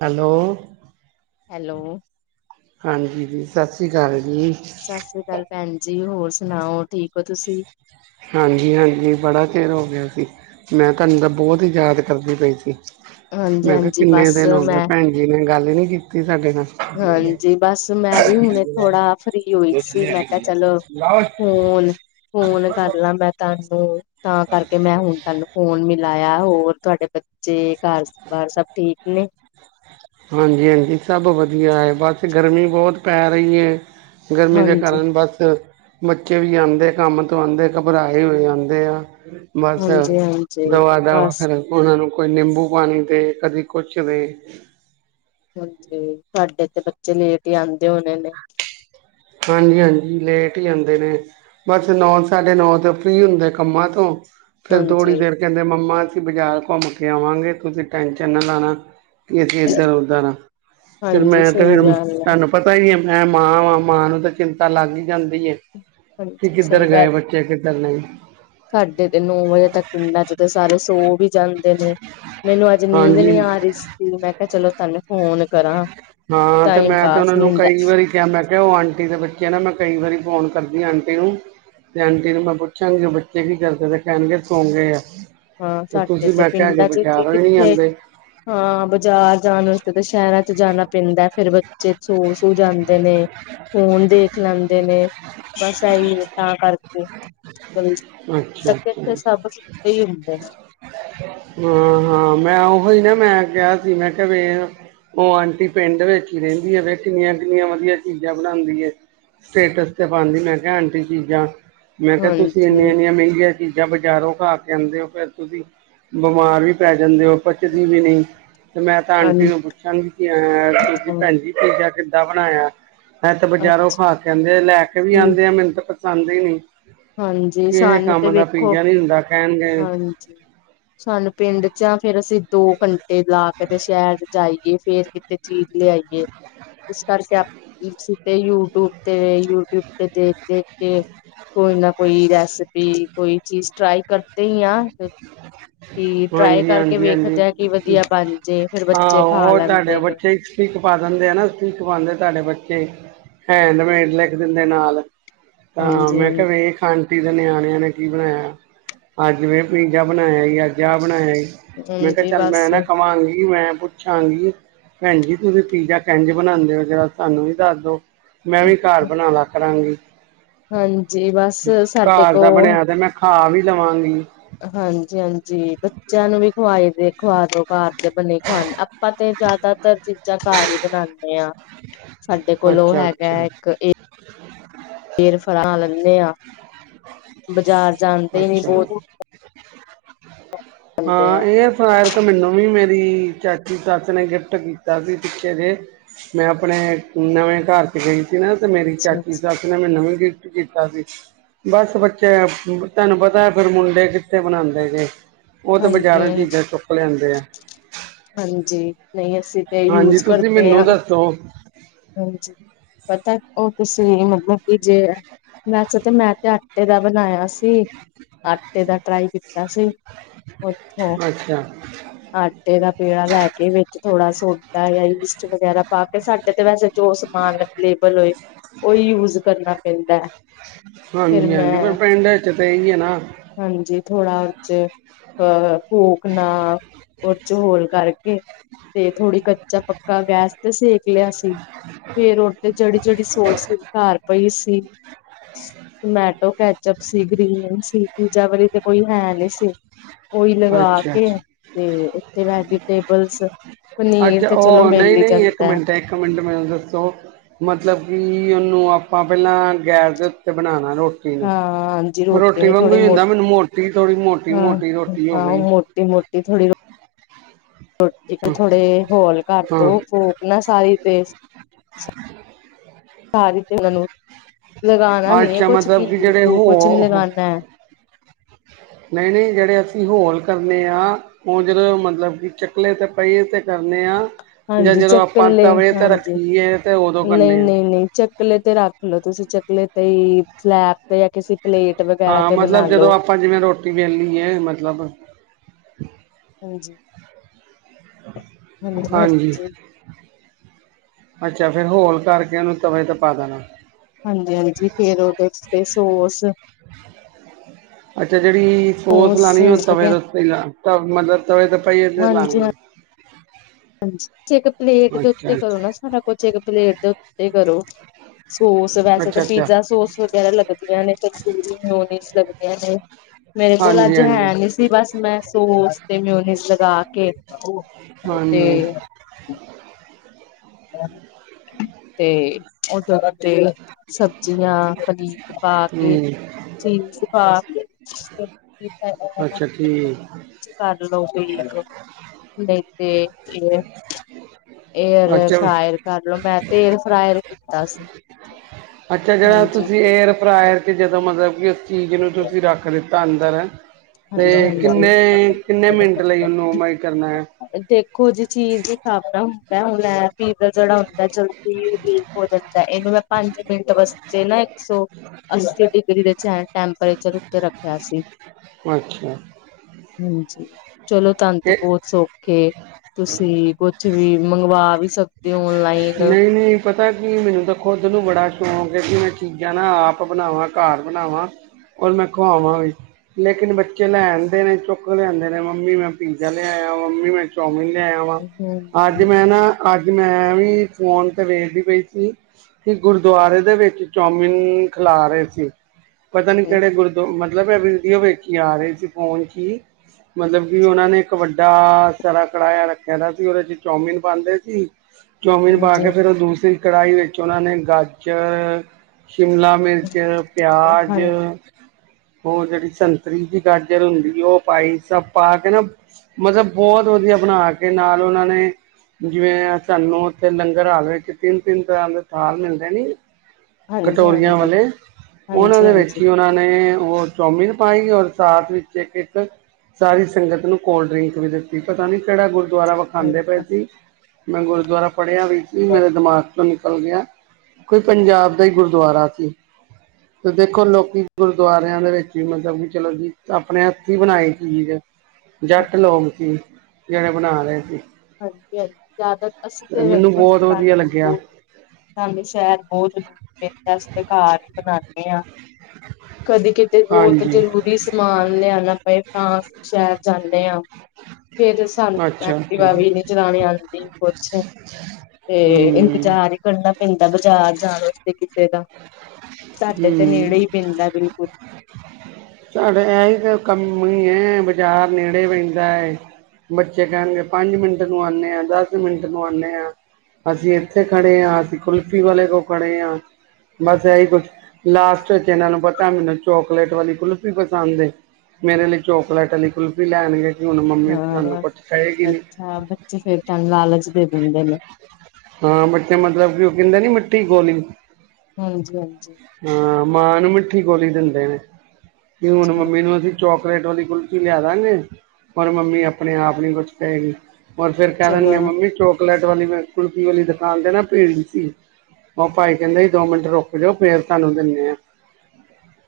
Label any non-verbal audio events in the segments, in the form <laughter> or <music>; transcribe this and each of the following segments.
Hello. Hello. ਹਾਂਜੀ ਸਤਿ ਸ਼੍ਰੀ ਕਾਲ ਜੀ। ਸਤਿ ਸ੍ਰੀ ਕਾਲ ਭੈਣ ਜੀ। ਹੋਰ ਸੁਣਾਓ, ਠੀਕ ਹੋ ਤੁਸੀਂ? ਹਾਂਜੀ-ਹਾਂਜੀ ਬੜਾ ਚਿਰ ਹੋ ਗਿਆ ਸੀ, ਮੈਂ ਤੁਹਾਨੂੰ ਤਾਂ ਬੌਤ ਈ ਯਾਦ ਕਰਦੀ ਪਈ ਸੀ। ਮੈਂ ਕੈ ਹਾਂਜੀ-ਹਾਂਜੀ, ਕਿੰਨੇ ਬਸ ਦਿਨ ਹੋਗੇ ਮੈਂ ਭੈਣ ਜੀ ਨੇ ਗੱਲ ਈ ਨੀ ਕੀਤੀ। ਸਾਡੇ ਨਾਲ ਹਾਂਜੀ ਬਸ ਮੈਂ ਵੀ ਹੁਣੇ ਥੋੜਾ ਫਰੀ ਹੋਈ ਸੀ, ਮੈਂ ਕਿਆ ਚਲੋ ਫੋਨ-ਫੋਨ ਕਰ ਲਾ ਮੈਂ ਤਾਨੂੰ। ਤਾਂ ਕਰਕੇ ਮੈਂ ਹੁਣ ਤਾਨੂੰ ਫ਼ੋਨ ਮਿਲਾਯੈ, ਹੋਰ ਤੁਹਾਡੇ ਬੱਚੇ ਘਰ ਬਾਰ ਸਭ ਠੀਕ ਨੇ? ਹੇ ਹਾਂਜੀ-ਹਾਂਜੀ ਸਭ ਵਧੀਆ ਏ, ਬਸ ਗਰਮੀ ਬੌਤ ਪੈ ਰਹੀ ਏ। ਗਰਮੀ ਦੇ ਹਾਂਜੀ, ਕਾਰਨ ਬਸ ਬੱਚੇ ਵੀ ਆੰਦੇ ਕੰਮ ਤੋਂ ਆਦੇ ਘਬਰਾਏ ਹੋਏ ਆਦੇ ਆ। ਬਸ ਹਾਂਜੀ-ਹਾਂਜੀ, ਦਵਾ ਦਵ ਬਸ ਫੇਰ ਓਨਾਂ ਨੂੰ ਕੋਈ ਨਿੰਬੂ ਪਾਣੀ ਦੇ, ਕਦੀ ਕੁਛ ਦੇ। ਹਾਂਜੀ, ਤੁਹਾਡੇ ਤੇ ਬੱਚੇ ਲੇਟ ਹੀ ਆਂਦੇ ਹੋਣੇ ਨੇ। ਹਾਂਜੀ-ਹਾਂਜੀ ਲੇਟ ਹੀ ਆਦੇ ਨੇ, ਬਸ ਨੌ ਸਾਢੇ ਨੌ ਤੋਂ ਫਰੀ ਹੁੰਦੇ ਕੰਮਾਂ ਤੋਂ। ਫੇਰ ਥੋੜ੍ਹੀ ਹਾਂਜੀ। ਦੇਰ ਕੈੰਦੇ ਮੰਮਾ ਅਸੀਂ ਬਾਜ਼ਾਰ ਘੁੰਮ ਕੇ ਆਵਾਂਗੇ ਤੁਸੀਂ ਟੈਂਸ਼ਨ ਨਾ ਲੈਣਾ। ਕਿ ਅਸੀਂ ਏਧਰ ਉਧਰ ਆ, ਫੇਰ ਹਾਂਜੀ, ਮੈਂ ਤੇ ਸਹੀ ਫੇਰ ਗੱਲ ਹੈ, ਤਾਨੂੰ ਪਤਾ ਈ ਏ। ਮੈਂ ਮਾਂ ਵਾਂ, ਮਾਂ ਨੂੰ ਤੇ ਚਿੰਤਾ ਲੱਗ ਈ ਜਾਂਦੀ ਏ, ਕਿ ਹਾਂਜੀ ਕਿੱਧਰ ਸਹੀ ਗਏ ਗੱਲ ਬੱਚੇ ਕਿ ਕਿਦੱਰ ਨਈਂ। ਸਾਡੇ ਤੇ ਨੌ ਵਜੇ ਤੱਕ ਪਿੰਡਾਂ ਚ ਤੇ ਸਾਰੇ ਸੌ ਵੀ ਜਾਂਦੇ ਨੇ ਮੈਨੂੰ ਅੱਜ ਨੀਂਦ ਨੀ ਹਾਂਜੀ ਆ ਰੀ ਸੀ। ਮੈਂ ਕਿਆ ਚਲੋ ਤਾਨੂੰ ਫੋਨ ਕਰਾਂ। ਹਾਂ, ਤੇ ਟਾਈਮ ਮੈਂ ਤੇ ਪਾਸ ਔਨਾਂ ਨੀ ਨੂੰ ਹੁੰਦਾ ਕਈ ਵਾਰੀ ਕੇਆ, ਮੈਂ ਕਿਆ ਔ ਆਂਟੀ ਦੇ ਬੱਚੇ ਐਨਾ ਮੈਂ ਕਈ ਵਾਰੀ ਫੋਨ ਕਰਦੀ ਆਂਟੀ ਨੂੰ, ਤੇ ਆਂਟੀ ਨੂੰ ਮੈਂ ਪੁੱਛਾਂਗੀ ਔ ਬੱਚੇ ਕੀ ਕਰਦੇ? ਤੇ ਕੈਣਗੇ ਸੋਂਗੇ ਆ। ਹਾਂ ਸਾਡੇ ਤੁਸੀਂ ਤੇ ਮੈਂ ਕਿਹਾ ਜੇ ਪਿੰਡਾਂ ਚ ਕੀ ਵਿਚਾਰੋ ਹੀ ਨਹੀਂ ਕਿੱਥੇ ਆਂਦੇ ਹਾਂ ਬਾਜ਼ਾਰ ਜਾਣ ਵਸਤੇ ਤੇ ਸ਼ ਸੈ਼ਰਾਂ ਚ ਜਾਣਾ ਪੈਂਦਾ, ਫੇਰ ਬੱਚੇ ਸੋ ਸੂ ਜਾਂਦੇ ਨੇ, ਫੋਨ ਦੇਖ ਲੈਂਦ ਦਿਨੇ ਬਸ ਆਹੀ ਤਾਂ ਕਰਕੇ ਤਥ ਤੇ ਸਭ <unintelligible> ਹਾਂ-ਹਾਂ ਮੈਂ ਉਹੀ ਨਾ ਮੈਂ ਕਿਹਾ ਸੀ ਮੈਂ ਕਿਆ ਵੀ ਉਹ ਆਂਟੀ ਪਿੰਡ ਵਿੱਚ ਈ ਰਹਿੰਦੀ ਏ ਵੀ ਕਿੰਨੀਆਂ-ਕਿੰਨੀਆਂ ਵਧੀਆ ਚੀਜ਼ਾਂ ਬਣਾਦੀ ਏ। ਸਟੇਟਸ ਤੇ ਪਾਂਦੀ ਮੈਂ ਕਿਹਾ ਆਂਟੀ ਚੀਜ਼ਾਂ, ਮੈਂ ਕਿਹਾ ਤੁਸੀਂ ਹਾਂਜੀ ਇਨੀਆਂ-ਇੰਨੀਆਂ ਮਹਿਗ ਚੀਜ਼ਾਂ ਬਜ਼ਾਰੋਂ ਖਾ ਕੇ ਆਦੇ ਔ ਫੇਰ ਤੁਸੀਂ ਬਿਮਾਰ ਵੀ ਪੈ ਜਾਂਦੇ ਔ ਪਚਦੀ ਵੀ ਨੀ। ਤੇ ਮੈਂ ਤਾਂ ਆਂਟੀ ਹਾਂਜੀ ਨੂੰ ਪੁੱਛਾਂਗੀ ਕਿ ਅ ਤੁਸੀਂ ਭੈਣ ਜੀ ਚੀ ਜਾ ਕੇ ਬਣਾਇਆ ਮ ਤੇ ਬਜਾਰੋਂ ਖਾ ਕੇ ਆਂਦੇ ਆ ਲੈ ਕੇ ਵੀ ਹਾਂਜੀ। ਆਂਦੇ ਆ ਮੈਨੂੰ ਤਾਂ ਪਸੰਦ ਈ ਨੀ ਹਾਂਜੀ ਕਿਸੇ ਸਾਨੂੰ ਤੇ ਕੰਮ ਦਾ ਵੇਖੋ ਪੀਜਾ ਨੀ ਹੁੰਦਾ। ਕਹਿਣਗੇ ਹਾਂਜੀ ਸਾਨੂੰ ਪਿੰਡ ਚ ਫੇਰ ਅਸੀਂ ਦੋ ਘੰਟੇ ਲਾ ਕੇ ਤੇ ਸ਼ਹਿਰ ਚ ਜਾਈਏ ਫੇਰ ਕਿਤੇ ਚੀਜ਼ ਲਿਆਈਏ ਇਸ ਕਰਕੇ ਆਪ ਸ ਤੇ ਯੂਟੀਊਬ ਤੇ ਯੂਟੀਊਬ ਤੇ-ਤੇ <inaudible> ਕੋਈ ਨਾ ਕੋਈ ਰੈਸਪੀ ਕੋਈ ਚੀਜ਼ ਟਰਾਂਈ ਕਰਦੇ ਈ ਆ ਕਿ ਟਰਾਈ ਹਾਂਜੀ ਕਰਕੇ ਹਾਂਜੀ ਹਾਂਜੀ ਵੇਖਦੇ ਕਿ ਵਧੀਆ ਬਣ ਜੇ ਫਿਰ ਬੱਚੇ ਖਾ ਲੈਂਦੇ ਨੇ। ਪੀਕ ਪਾ ਦਿੰਦੇ ਹਨ ਨਾ ਪੀਕ ਪਾਂਦੇ ਤ ਸਾਡੇ ਬੱਚੇ ਹੈਡਮੇਡ ਲਿਖ ਦਿੰਦੇ ਨਾਲ ਤਾਂ ਹਾਂਜੀ ਮੈਂ ਹਾਂਜੀ ਕਿਆ ਵੀ ਇਹ ਖਾਣ ਪੀਜਾ ਨਿਆਣਿਆਂ ਨੇ ਕੀ ਬਣਾਇਆ ਅੱਜ ਮ ਪੀਜ਼ਾ ਬਣਾਇਆ ਈ ਅੱਜ ਆਹ ਬਣਾਇਆ ਈ। ਮੈਂ ਕਿਆ ਹਾਂਜੀ ਚੱਲ ਮੈਂ ਬਸ ਨਾ ਕਵਾਂਗੀ। ਕੀ ਮੈਂ ਪੁੱਛਾਂਗੀ ਭੈਣ ਜੀ ਤੁਸੀਂ ਪੀਜ਼ਾ ਕਹਿੰਜ ਬਣਾਉਂਦੇ ਓ ਜਰਾ ਸਾਨੂੰ ਵੀ ਦੱਸਦੋ। ਮੈਂ ਵੀ ਘਰ ਬਣਾਲਾ ਕਰਾਂਗੀ। ਹਾਂਜੀ ਬਸ ਸਾਡੇ ਘਰ ਦਾ ਕੋਲ ਬਣਿਆ ਤੇ ਮੈਂ ਖਾ ਵੀ ਲਵਾਂਗੀ। ਹਾਂਜੀ-ਹਾਂਜੀ ਬੱਚਿਆਂ ਨੂੰ ਵੀ ਖਵਾਈ ਦੇ ਖਵਾ ਦੋ। ਘਰ ਦੇ ਬਣੇ ਖਵਾਣ ਆਪਾਂ ਤੇ ਜਿਆਦਾਤਰ ਚੀਜ਼ਾਂ ਘਰ ਈ ਬਣਾਨੇ ਆ। ਸਾਡੇ ਕੋਲੋਂ ਔ ਅੱਛਾ ਹੈਗਾ ਅੱਛਾ ਇੱਕ ਇਹ ਫੇਰ ਫਰਾ ਲੈਂਨੇ ਆਂ, ਬਾਜ਼ਾਰ ਜਾਂਦੇ ਈ ਨੀ ਅੱਛਾ ਬਹੁਤ ਜਾਂਦੇ ਹਾਂ ਆ ਇਹ ਫਾਇਰ ਤੇ ਮੈਨੂੰ ਵੀ ਮੇਰੇ ਮਰੀ ਚਾਚੀ ਤੱੱਚ ਨੇ ਗਿਫਟ ਕੀਤਾ ਸੀ ਪਿੱਛੇ ਜੇ ਮੈਂ ਆਪਣੇ ਨਵੇਂ ਘਰ 'ਚ ਗਈ ਸੀ ਨਾ ਤੇ ਮੇਰੀ ਚਾਚੀ ਹਾਂਜੀ-ਹਾਂਜੀ। ਸੱਸ ਨਾ ਮੈਨੂੰ ਗਿਫਟ ਕੀਤਾ ਕੀਤਾ ਸੀ ਬਸ ਬੱਚੇ ਅਮ ਤਾਨੂੰ ਪਤਾ ਫਿਰ ਮੁੰਡੇ ਕਿੱਥੇ ਬਣਾਦੇ ਗ ਉਹ ਤਾਂ ਬਾਜ਼ਾਰੋਂ ਈ ਹਾਂਜੀ ਚੀਜ਼ਾਂ ਚੁੱਕ ਲਿਆਦੇ ਆ। ਹਾਂਜੀ ਨਹੀਂ ਅਸੀਂ ਤੇ ਇਹੀ ਹਾਂਜੀ ਯੂਜ ਤੁਸੀਂ ਕਰਦੇ ਆ। ਮੈਨੂੰ ਦੱਸੋ ਹਾਂਜੀ ਪਤਾ ਉਹ ਤੁਸੀਂ ਮਤਲਬ ਕਿ ਜੇ ਵੈਸੇ ਤਾਂ ਮੈਂ ਤੇ ਆਟੇ ਦਾ ਬਣਾਇਆ ਸੀ ਆਟੇ ਦਾ ਟਰਾਈ ਕੀਤਾ ਸੀ ਅੱਛਾ ਅੱਛਾ। ਆਟੇ ਦਾ ਪੇੜਾ ਲੈ ਕੇ ਵਿੱਚ ਥੋੜਾ ਸੋਡਾ ਜਾਂ ਈਸਟ ਵਗੈਰਾ ਪਾ ਕੇ ਸਾਡੇ ਤੇ ਵੈਸੇ ਜੋ ਸਮਾਨ ਲੇਬਲ ਹੋਏ ਉਈ ਯੂਜ ਕਰਨਾ ਪੈਂਦਾ ਏ। ਹਾਂਜੀ-ਹਾਂਜੀ ਪਰ ਪਿੰਡ ਚ ਤਾਂ ਏ ਈ ਏਨਾ ਹਾਂਜੀ ਥੋੜਾ ਉਹਚ ਅ ਫੂਕ ਨਾ ਉਹਚ ਹੋਲ ਕਰਕੇ ਤੇ ਥੋੜ੍ਹੀ ਕੱਚਾ ਪੱਕਾ ਗੈਸ ਤੇ ਸੇਕ ਲਿਆ ਸੀ। ਫੇਰ ਉਹ ਤੇ ਜਿਹੜੀ ਜਿਹੜੀ ਸੋਸ ਘਰ ਪਈ ਸੀ। ਟਮੈਟੋ ਕੈਚਪ ਸੀ ਗ੍ਰੀਨ ਸੀ ਪੀਜ਼ਾ ਵਾਰੀ ਤੇ ਕੋਈ ਹੈ ਨੀ ਸੀ। ਓਈ ਅੱਛਾ ਲਗਾ ਅੱਛਾ। ਕੇ ਤੇ ਉੱਤੇ ਵੈਜੀਟੇਬਲਸ ਪਨੀਰ ਅੱਛਾ ਤੇ ਚਲੋ ਉਹ ਮਿਲ ਹੀ ਨਹੀਂ-ਨਹੀਂ ਇੱਕ ਜਾਂਦਾ ਹੈ। ਮਿੰਟ ਇੱਕ ਮਿੰਟ ਮੈਂ ਦੱਸੋ ਮਤਲਬ ਕਿ ਉਹਨੂੰ ਆਪਾਂ ਪਹਿਲਾਂ ਗੈਸ ਦੇ ਉੱਤੇ ਬਣਾ ਰੋਟੀ ਨੂੰ ਹਾਂ ਹਾਂਜੀ ਰੋਟੀ ਨੂੰ ਥੋੜੀ ਵਾਂਗੂਈ ਮੋ ਹੁੰਦਾ ਮੈਨੂੰ ਮੋਟੀ ਥੋੜੀ ਮੋਟੀ-ਮੋਟੀ ਰੋਟੀ ਹੋ ਗਈ। ਤੇ ਮੋਟੀ ਥੋੜੀ ਰੋਟੀ ਹਾਂ ਥੋੜੇ ਹੋਲ ਘਰ ਹਾਂ, ਦੋ ਫੂਕ ਨਾ ਸਾਰੀ ਤੇ ਸ ਦਿੱ ਤੇ ਉਹਨਾਂ ਨੂੰ ਡਰਾਣਾ ਨਹੀਂ ਇਹ ਅੱਛਾ ਕੁਛ ਮਤਲਬ ਕਿ ਕੀ ਜਿਹੜੇ ਕੁਛ ਨੀ ਹੋ ਲਗਾਣਾ ਨਹੀਂ ਨਹੀਂ ਜਿਹੜੇ ਅਸੀਂ ਹੋਲ ਕਰਨੇ ਆ ਉ ਜਦ ਮਤਲਬ ਕਿ ਚੱਕਲੇ ਤੇ ਪਹੀ ਤੇ ਕਰ ਨਿਆ ਹਾਂਜੀ ਚੱਕਲੇ ਹਾਂਜੀ ਰੱਖੀਏ ਤੇ ਉਦੋਂ ਨਹੀਂ ਕਰਨੇ ਆ ਨਹੀਂ ਨਹੀਂ ਚੱਕਲੇ ਤੇ ਰੱਖ ਲਓ ਤੁਸੀਂ ਕਿਸ ਚਕਲੇ ਤੇ ਹੀ ਸਲੈਬ ਤੇ ਜਾਂ ਕਿਸੇ ਪਲੇਟ ਵਗੈਰਾ ਹਾਂ ਤੇ ਮਤਲਬ ਬਣਾ ਜਦੋਂ ਲੋ ਆਪਾਂ ਜਿਵੇਂ ਰੋਟੀ ਵਿਹਣੀ ਹੈ ਮਤਲਬ ਹਾਂਜੀ ਹਾਂਜੀ ਹਾਂਜੀ ਅੱਛਾ ਫਿਰ ਹੋਲ ਕਰਕੇ ਉਹਨੂੰ ਤਵੇ ਤੇ ਪਾ ਦੇਣਾ ਹਾਂਜੀ ਹਾਂਜੀ ਫਿਰ ਉਹ ਦੇਤੇ ਸੋਸ ਅੱਛਾ ਜਿਹੜੀ ਸੋਸ ਲਾਣੀ ਉਹ ਤਵੇ ਵਗੈ ਰਸ ਤ ਮਤਲਬ ਤਵੇ ਭਾਈ ਇਧਰ ਹਾਂਜੀ ਲਾਣੀ ਇੱਕ ਪਲੇਟ ਦੇ ਅੱਛਾ, ਉੱਤੇ ਕਰੋ ਅੱਛਾ, ਨਾ ਸਾਰਾ ਕੁਛ ਇੱਕ ਪਲੇਟ ਦੇ ਉੱਤੇ ਕਰੋ ਸੋਸ ਵੈਸੇ ਅੱਛਾ ਤਾਂ ਅੱਛਾ ਪੀਜ਼ਾ ਸੋਸ ਵਗੈਰਾ ਲੱਗਦੀਆਂ ਨੇ ਤੰਦੂਰੀ ਨੋਨ ਲੱਗਦੀਆਂ ਨੇ ਮੇਰੇ ਕੋਲ ਹਾਂਜੀ, ਅੱਜ ਹਾਂਜੀ, ਹੈ ਨੀ ਸੀ ਬਸ ਮੈਂ ਸੋਸ ਤੇ ਮਿਊਨੀ ਲਗਾ ਕੇ ਹਾਂਜੀ ਤੇ ਤੇ ਉਹ ਜਗਾ ਤੇ ਸਬਜ਼ੀਆਂ ਪਨੀਰ ਪਾ ਕੇ ਹੂੰ ਚੀਜ਼ ਹਾਂ ਅੱਛਾ ਠੀਕ ਕਰ ਲਓ ਤੇ ਇੱਕ ਦੇਖ ਕੇ ਏਅਰ ਅੱਛਾ। ਫਰਾਇਰ ਕਰਲੋ ਮੈਂ ਤੇਲ ਫਰਾਇਰ ਕੀਤਾ ਸੀ ਅੱਛਾ ਜਿਹੜਾ ਹਾਂਜੀ, ਤੁਸੀਂ ਏਅਰ ਫਰਾਇਰ ' ਜਦੋਂ ਮਤਲਬ ਕਿ ਉਸ ਚੀਜ਼ ਨੂੰ ਤੁਸੀਂ ਰੱਖ ਦਿੱਤਾ ਅੰਦਰ ਤੇ ਹਾਂਜੀ-ਹਾਂਜੀ ਕਿੰਨੇ ਕਿੰਨੇ ਮਿੰਟ ਲਈ ਉਹਨੂੰ ਮਾਈ ਕਰਨਾ ਹੈ ਦੇਖੋ ਜੀ ਚੀਜ਼ ਦੇ ਹਿਸਾਬ ਨਾਲ ਮ ਹੁਣ ਪੀਜ਼ਾ ਜਿਹੜਾ ਹੁੰਦਾ ਜਲਦੀ ਵੀਕ ਹੋ ਜਾਂਦਾ ਇਹਨੂੰ ਮੈਂ ਪੰਜ ਮਿੰਟ ਵਾਸਤੇ ਨਾ ਇੱਕ ਸੌ ਅੱਸੀ ਡਿਗਰੀ ਦੇ ਟੈਂਪਰੇਚਰ ਉੱਤੇ ਰੱਖਿਆ ਸੀ। ਅੱਛਾ, ਹਾਂਜੀ, ਚਲੋ ਤੁਹਾਨੂੰ ਤੇ ਬਹੁਤ ਸੌਖੇ ਤੁਸੀਂ ਕੁਛ ਵੀ ਮੰਗਵਾ ਵੀ ਸਕਦੇ ਹੋ ਓਨਲਾਈਨ ਨਹੀਂ ਨਹੀਂ ਪਤਾ ਕੀ ਮੈਨੂੰ ਤਾਂ ਖੁਦ ਨੂੰ ਬੜਾ ਸ਼ੌਂਕ ਹੈ ਕਿ ਮੈਂ ਚੀਜ਼ਾਂ ਨਾ ਆਪ ਬਣਾਵਾਂ ਘਰ ਬਣਾਵਾਂ ਔਰ ਮੈਂ ਖਵਾਵਾਂ ਵੀ ਲੇਕਿਨ ਬੱਚੇ ਲੈਣਦੇ ਨੇ ਚੁੱਕ ਲਿਆਂਦੇ ਨੇ ਮੰਮੀ ਮੈਂ ਪੀਜ਼ਾ ਲਿਆ ਆਇਆ ਵਾਂ, ਮੰਮੀ ਮੈਂ ਚੌਮਿਨ ਲਿਆਇ ਵਾ, ਹਮ ਅੱਜ ਮੈਂ ਨਾ ਅੱਜ ਮੈਂ ਵੀ ਫੋਨ ਤੇ ਵੇਖਦੀ ਪਈ ਸੀ ਕਿ ਗੁਰਦੁਆਰੇ ਦੇ ਵਿੱਚ ਚੌਮਿਨ ਲਾ ਰਹੇ ਸੀ। ਪਤਾ ਨੀ ਕਿਹੜੇ ਗੁਰਦੁ ਮਤਲਬ ਵੀਡੀਓ ਵੇਖੀ ਆ ਰਹੀ ਸੀ। ਫੋਨ ਚੀ, ਮਤਲਬ ਕਿ ਉਹਨਾਂ ਨੇ ਇੱਕ ਵੱਡਾ ਸਾਰਾ ਕੜਾਇਆ ਰੱਖਿਆ ਦਾ ਸੀ। ਉਹਦੇ ਚ ਚੌਮਿਨ ਪਾਉਂਦੇ ਸੀ। ਚੋਮਿਨ ਪਾ ਹਾਂਜੀ ਕੇ ਫਿਰ ਉਹ ਦੂਸਰੀ ਕੜਾਹੀ ਵਿੱਚ ਉਹਨਾਂ ਨੇ ਗਾਜਰ ਸ਼ਿਮਲਾ ਮਿਰਚ, ਪਿਆਜ਼ ਹਾਂ ਉਹ ਜਿਹੜੀ ਸੰਤਰੀ ਦੀ ਗਾਜਰ ਹੁੰਦੀ ਉਹ ਪਾਈ ਸਭ ਪਾ ਕੇ ਨਾ ਮਤਲਬ ਬਹੁਤ ਵਧੀਆ ਬਣਾ ਕੇ ਨਾਲ ਉਹਨਾਂ ਨੇ ਜਿਵੇਂ ਸਾਨੂੰ ਉਥੇ ਲੰਗਰ ਹਾਲ ਵਿੱਚ ਤਿੰਨ ਤਿੰਨ ਤਰ੍ਹਾਂ ਦੇ ਥਾਲ ਮਿਲਦੇ ਨੀ ਹਾਂਜੀ ਹਾਂਜੀ ਕਟੋਰੀਆਂ ਹਾਂਜੀ ਵਾਲੇ ਉਹਨਾਂ ਹਾਂਜੀ ਦੇ ਵਿੱਚ ਹਾਂਜੀ ਹੀ ਉਹਨਾਂ ਨੇ ਉਹ ਚੌਮਿਨ ਪਾਏ ਔਰ ਸਾਥ ਵਿੱਚ ਇੱਕ ਇੱਕ ਸਾਰੀ ਸੰਗਤ ਨੂੰ ਕੋਲਡ ਡਰਿੰਕ ਵੀ ਦਿੱਤੀ ਪਤਾ ਨਹੀਂ ਕਿਹੜਾ ਗੁਰਦੁਆਰਾ ਵਖਾਂਦੇ ਪਏ ਸੀ ਮੈਂ ਗੁਰਦੁਆਰਾ ਪੜਿਆ ਵੀ ਸੀ ਮੇਰੇ ਦਿਮਾਗ ਚ ਨਿਕਲ ਗਿਆ ਕੋਈ ਪੰਜਾਬ ਦਾ ਹੀ ਗੁਰਦੁਆਰਾ ਸੀ ਤੇ ਦੇਖੋ ਲੋਕੀ ਗੁਰਦੁਆਰਿਆਂ ਦੇ ਵਿੱਚ ਵੀ ਮਤਲਬ ਕਿ ਚਲੋ ਜੀ ਆਪਣੇ ਹੱਥ ਹੀ ਬਣਾਈ ਚੀਜ਼ ਜੱਟ ਹਾਂਜੀ ਲੋਕ ਸੀ ਜਿਹੜੇ ਬਣਾ ਰਹੇ ਸੀ ਹਾਂਜੀ ਹਾਂਜੀ ਜ਼ਿਆਦਾ ਅਸੀਂ ਤੇ ਮੈਨੂੰ ਵੇਖੋ ਜੀ ਬਹੁਤ ਸ ਵਧੀਆ ਲੱਗਿਆ ਸਾਨੂੰ ਸ਼ਹਿਰ ਬਹੁਤ ਦੂਰ ਪੈਂਦਾ ਅਸੀ ਤੇ ਘਰ ਹੀ ਬਣਾਉਂਦੇ ਹਾਂ ਕਦੇ ਕਿਤੇ ਬਹੁਤ ਹਾਂਜੀ ਜ਼ਰੂਰੀ ਸਮਾਨ ਲਿਆਣਾ ਪਏ ਤਾਂ ਅਸੀ ਸ਼ਹਿਰ ਜਾਂਦੇ ਆਂ। ਫੇਰ ਸਾਨੂੰ ਅੱਛਾ ਅੱਛਾ ਐਕਟਿਵਾ ਵੀ ਨੀ ਚਲਾਣੀ ਆਂਦੀ ਕੁੱਛ ਤੇ ਹੂੰ ਇੰਤਜ਼ਾਰ ਹੀ ਕਰਨਾ ਪੈਂਦਾ ਬਾਜ਼ਾਰ ਜਾਣ ਵਾਸਤੇ ਸਾਡੇ ਤੇ ਹੂੰ ਨੇੜੇ ਹੀ ਪੈਂਦਾ ਬਿਲਕੁਲ ਸਾਡੇ ਇਹੀ ਤਾਂ ਕੰਮ ਹੀ ਏ, ਬਾਜ਼ਾਰ ਨੇੜੇ ਪੈਂਦਾ ਏ ਬੱਚੇ ਕਹਿਣਗੇ ਪੰਜ ਮਿੰਟ ਨੂੰ ਆਣੇ ਆ, ਦਸ ਮਿੰਟ ਨੂੰ ਆਣੇ ਆ। ਅਸੀਂ ਇੱਥੇ ਖੜੇ ਆ, ਅਸੀਂ ਕੁਲਫੀ ਵਾਲੇ ਕੋਲ ਖੜੇ ਆ। ਬਸ ਇਹੀ ਕੁੱਛ ਲਾਸਟ ਵਿੱਚ ਇਹਨਾਂ ਨੂੰ ਪਤਾ ਤਾਂ ਮੈਨੂੰ ਚੋਕਲੇਟ ਵਾਲੀ ਕੁਲਫ਼ੀ ਪਸੰਦ ਮੇਰੇ ਲਈ ਚੋਕਲੇਟ ਵਾਲੀ ਕੁਲਫੀ ਲੈਣਗੇ। ਕਿ ਹੁਣ ਮੰਮੀ ਹਾਂ ਸਾਨੂੰ ਕੁਛ ਬਸ ਕਹੇਗੀ ਨੀ। ਅੱਛਾ ਬੱਚੇ ਫੇਰ ਤਨੂੰ ਲਾਲਚ ਦੇ ਦਿੰਦੇ ਨੇ। ਹਾਂ ਬੱਚਿਆਂ ਮਤਲਬ ਕਿ ਉਹ ਕਹਿੰਦੇ ਨੀ ਮਿੱਠੀ ਗੋਲੀ ਹਾਂਜੀ -ਹਾਂਜੀ। ਹਾਂ ਮਾਂ ਨੂੰ ਮਿੱਠੀ ਗੋਲੀ ਦਿੰਦੇ ਨੇ ਕਿ ਹੁਣ ਅੱਛਾ ਮੰਮੀ ਨੂੰ ਅਸੀਂ ਚੌਕ ਚੌਕਲੇਟ ਵਾਲੀ ਕੁਲਫੀ ਲਿਆਦਾ ਗੇ ਹੁਣ ਮੰਮੀ ਆਪਣੇ ਆਪ ਨੀ ਕੁਛ ਕਹੇਗੀ। ਹੁਣ ਫੇਰ ਕਹਿ ਦੇਣਗੇ, ਚਲੋ ਮੰਮੀ ਚੋਕਲੇਟ ਵਾਲੀ ਮੈਂ ਕੁਲਫੀ ਵਾਲੀ ਦੁਕਾਨ ਦੇ ਨਾ ਭੀੜ ਸੀ ਮੈਂ ਭਾਈ ਕਹਿੰਦੇ। ਦੋ ਮਿੰਟ ਰੁਕ ਜਾਓ, ਫੇਰ ਤੁਹਾਨੂੰ ਦਿੰਨੇ ਹਾਂ।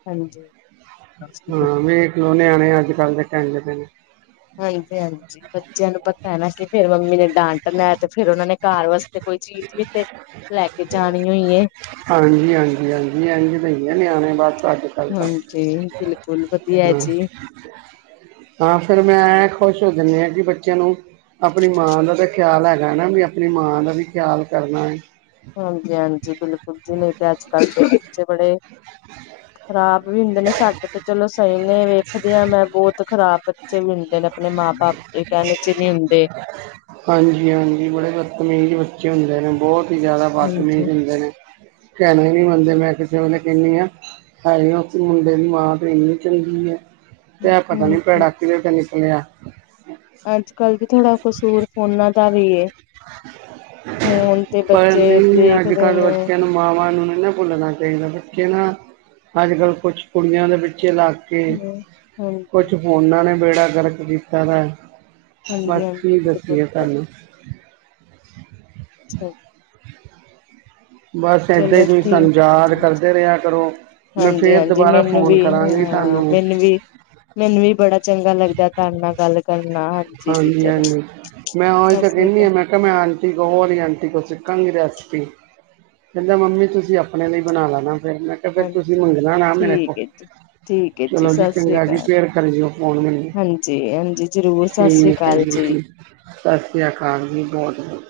ਹਾਂਜੀ ਹਾਂ ਵੇਖਲੋ ਨਿਆਣੇ ਅੱਜ ਕੱਲ੍ਹ ਦੇ <unintelligible> ਹਾਂਜੀ-ਹਾਂਜੀ, ਬੱਚਿਆਂ ਨੂੰ ਪਤਾ ਹੈ ਨਾ ਕਿ ਫੇਰ ਮੰਮੀ ਨੇ ਡਾਂਟਣਾ ਤੇ ਫੇਰ ਉਹਨਾ ਨੇ ਘਰ ਵਾਸਤੇ। ਕੋਈ ਚੀਜ਼ ਵੀ ਤੇ ਲੈ ਕੇ ਜਾਣੀ ਹੋਈ ਹੈ। ਹਾਂਜੀ-ਹਾਂਜੀ-ਹਾਂਜੀ, ਈ ਬਈਆ ਨੇ। ਹਾਂਜੀ, ਬਿਲਕੁਲ ਵਧੀਆ ਜੀ। <unintelligible> ਹਾਂ ਫਿਰ ਮੈਂ ਖੁਸ਼ ਹੋ ਜਾਂਦੇ ਹਾਂ, ਕਿ ਬੱਚਿਆਂ ਨੂੰ ਆਪਣੀ ਮਾਂ ਦਾ ਤਾਂ ਖਿਆਲ ਹੈ। ਰਹਿਣਾ ਵੀ ਆਪਣੀ ਮਾਂ ਦਾ ਵੀ ਖਿਆਲ ਕਰਨਾ ਹੈ। ਹਾਂਜੀ-ਹਾਂਜੀ, ਬਿਲਕੁਲ ਜੀ ਨਹੀਂ ਤੇ ਅੱਜ-ਕੱਲ ਦੇ ਬੱਚੇ ਬੜੇ ਖਰਾਬ ਵੀ ਹੁੰਦੇ ਨੇ ਸਾਡੇ ਤੇ ਚਲੋ ਸਹੀ ਨੇ ਵੇਖਦੇ, ਹਾਂ ਮੈਂ ਬਹੁਤ ਖ਼ਰਾਬ ਬੱਚੇ ਵੀ ਹੁੰਦੇ ਨੇ ਆਪਣੇ ਮਾਂ ਬਾਪ ਕਹਿਣੇ ਚ ਨੀ ਹੁੰਦੇ ਹਾਂਜੀ ਹਾਂਜੀ ਬੜੇ ਬਤਮੀੇਜ਼ ਬੱਚੇ ਹੁੰਦੇ ਬਹੁਤ ਹੀ ਜ਼ਿਆਦਾ <unintelligible> <unintelligible> ਕਿਸੇ ਹਾਂਜੀ। ਵੇਲੇ ਕਹਨੀ ਆ ਹੈ, ਆ ਮੁੰਡੇ ਦੀ ਮਾਂ ਤੇ ਇੰਨੀ ਚੰਗੀ ਹੈ। ਤੇ ਇਹ ਪਤਾ ਨੀ ਭੈੜਾ ਕਿਤੇ ਤੇ ਨਿਕਲਿਆ। ਅੱਜ-ਕੱਲ੍ਹ ਜਿਹਾ ਥੋੜ੍ਹਾ ਕਸੂਰ ਫੋਨਾਂ ਦਾ ਵੀ ਐ। ਫੋਨ ਤੇ ਪਰ ਬੱਚੇ ਨਹੀਂ ਅੱਜ ਦੇਖਦੇ ਕੱਲ੍ਹ ਨੇ, ਬੱਚਿਆਂ ਨੂੰ ਮਾਵਾਂ ਨੂੰ ਨਹੀਂ ਨਾ ਭੁੱਲਣਾ ਚਾਹੀਦਾ, ਬੱਚੇ ਨਾ ਅੱਜ ਕੱਲ੍ਹ ਕੁਛ ਕੁੜੀਆਂ ਦੇ, ਵਿੱਚ ਪਿੱਛੇ ਲੱਗ ਕੇ, ਹਾਂਜੀ-ਹਾਂਜੀ-ਹਾਂਜੀ ਕੁਛ ਫੋਨਾਂ ਨੇ ਬੇੜਾ ਗਰਕ ਕੀਤਾ ਹੈ ਬਸ ਕਿ ਬਿਲਕੁਲ ਦੱਸੀਏ ਆ ਤੁਹਾਨੂੰ <inaudible> <inaudible> ਬਸ, ਇੱਦਾਂ ਚਲੋ ਹੀ ਤੁਸੀਂ ਸਾਨੂੰ, ਯਾਦ ਕਰਦੇ ਰਿਹਾ ਕਰੋ ਮੈਂ ਫੇਰ ਹਾਂਜੀ-ਹਾਂਜੀ ਦੁਬਾਰਾ ਮੈਨੂੰ ਫੋਨ ਵੀ ਏ, ਕਰਾਂਗੀ ਤੁਹਾਨੂੰ ਮੈਨੂੰ ਵੀ ਮੈਨੂੰ ਵੀ ਬੜਾ ਚੰਗਾ ਲੱਗਦਾ, ਤੁਹਾਡੇ ਨਾਲ ਗੱਲ ਕਰਨਾ ਹਾਂਜੀ ਜੀ ਚਲੋ ਹਾਂਜੀ-ਹਾਂਜੀ ਮੈਂ ਓ ਸਤਿ ਤਾਂ ਸ੍ਰੀ ਕਹਿੰਨੀਂ ਅਕਾਲ ਆ, ਮੈਂ ਕਿਹਾ, ਮੈਂ ਆਂਟੀ ਕੋ ਸਿੱਖਾਂਗੀ ਜੀ ਕਹਿੰਦਾ ਮੰਮੀ ਜੀ ਤੁਸੀਂ ਆਪਣੇ ਲਈ ਬਣਾ ਲੈਣਾ ਫਿਰ ਮੈਂ ਕਿਹਾ, ਫਿਰ ਤੁਸੀਂ ਹਾਂਜੀ ਮੰਗਣਾ ਨਾ ਮੇਰੇ ਕੋਲ ਠੀਕ ਹੈ ਜੀ ਠੀਕ ਹੈ ਚਲੋ ਜੀ, ਸਤਿ ਸ੍ਰੀ ਚੰਗਾ ਜੀ, ਅਕਾਲ ਫੇਰ ਕਰਓ ਫੋਨ ਮੈਨੂੰ ਹਾਂਜੀ ਹਾਂਜੀ ਜ਼ਰੂਰ ਸਤਿ ਸ੍ਰੀ ਠੀਕ ਹੈ ਅਕਾਲ ਜੀ, ਸਤਿ ਸ਼੍ਰੀ ਅਕਾਲ ਜੀ, ਬਹੁਤ ਬਹੁਤ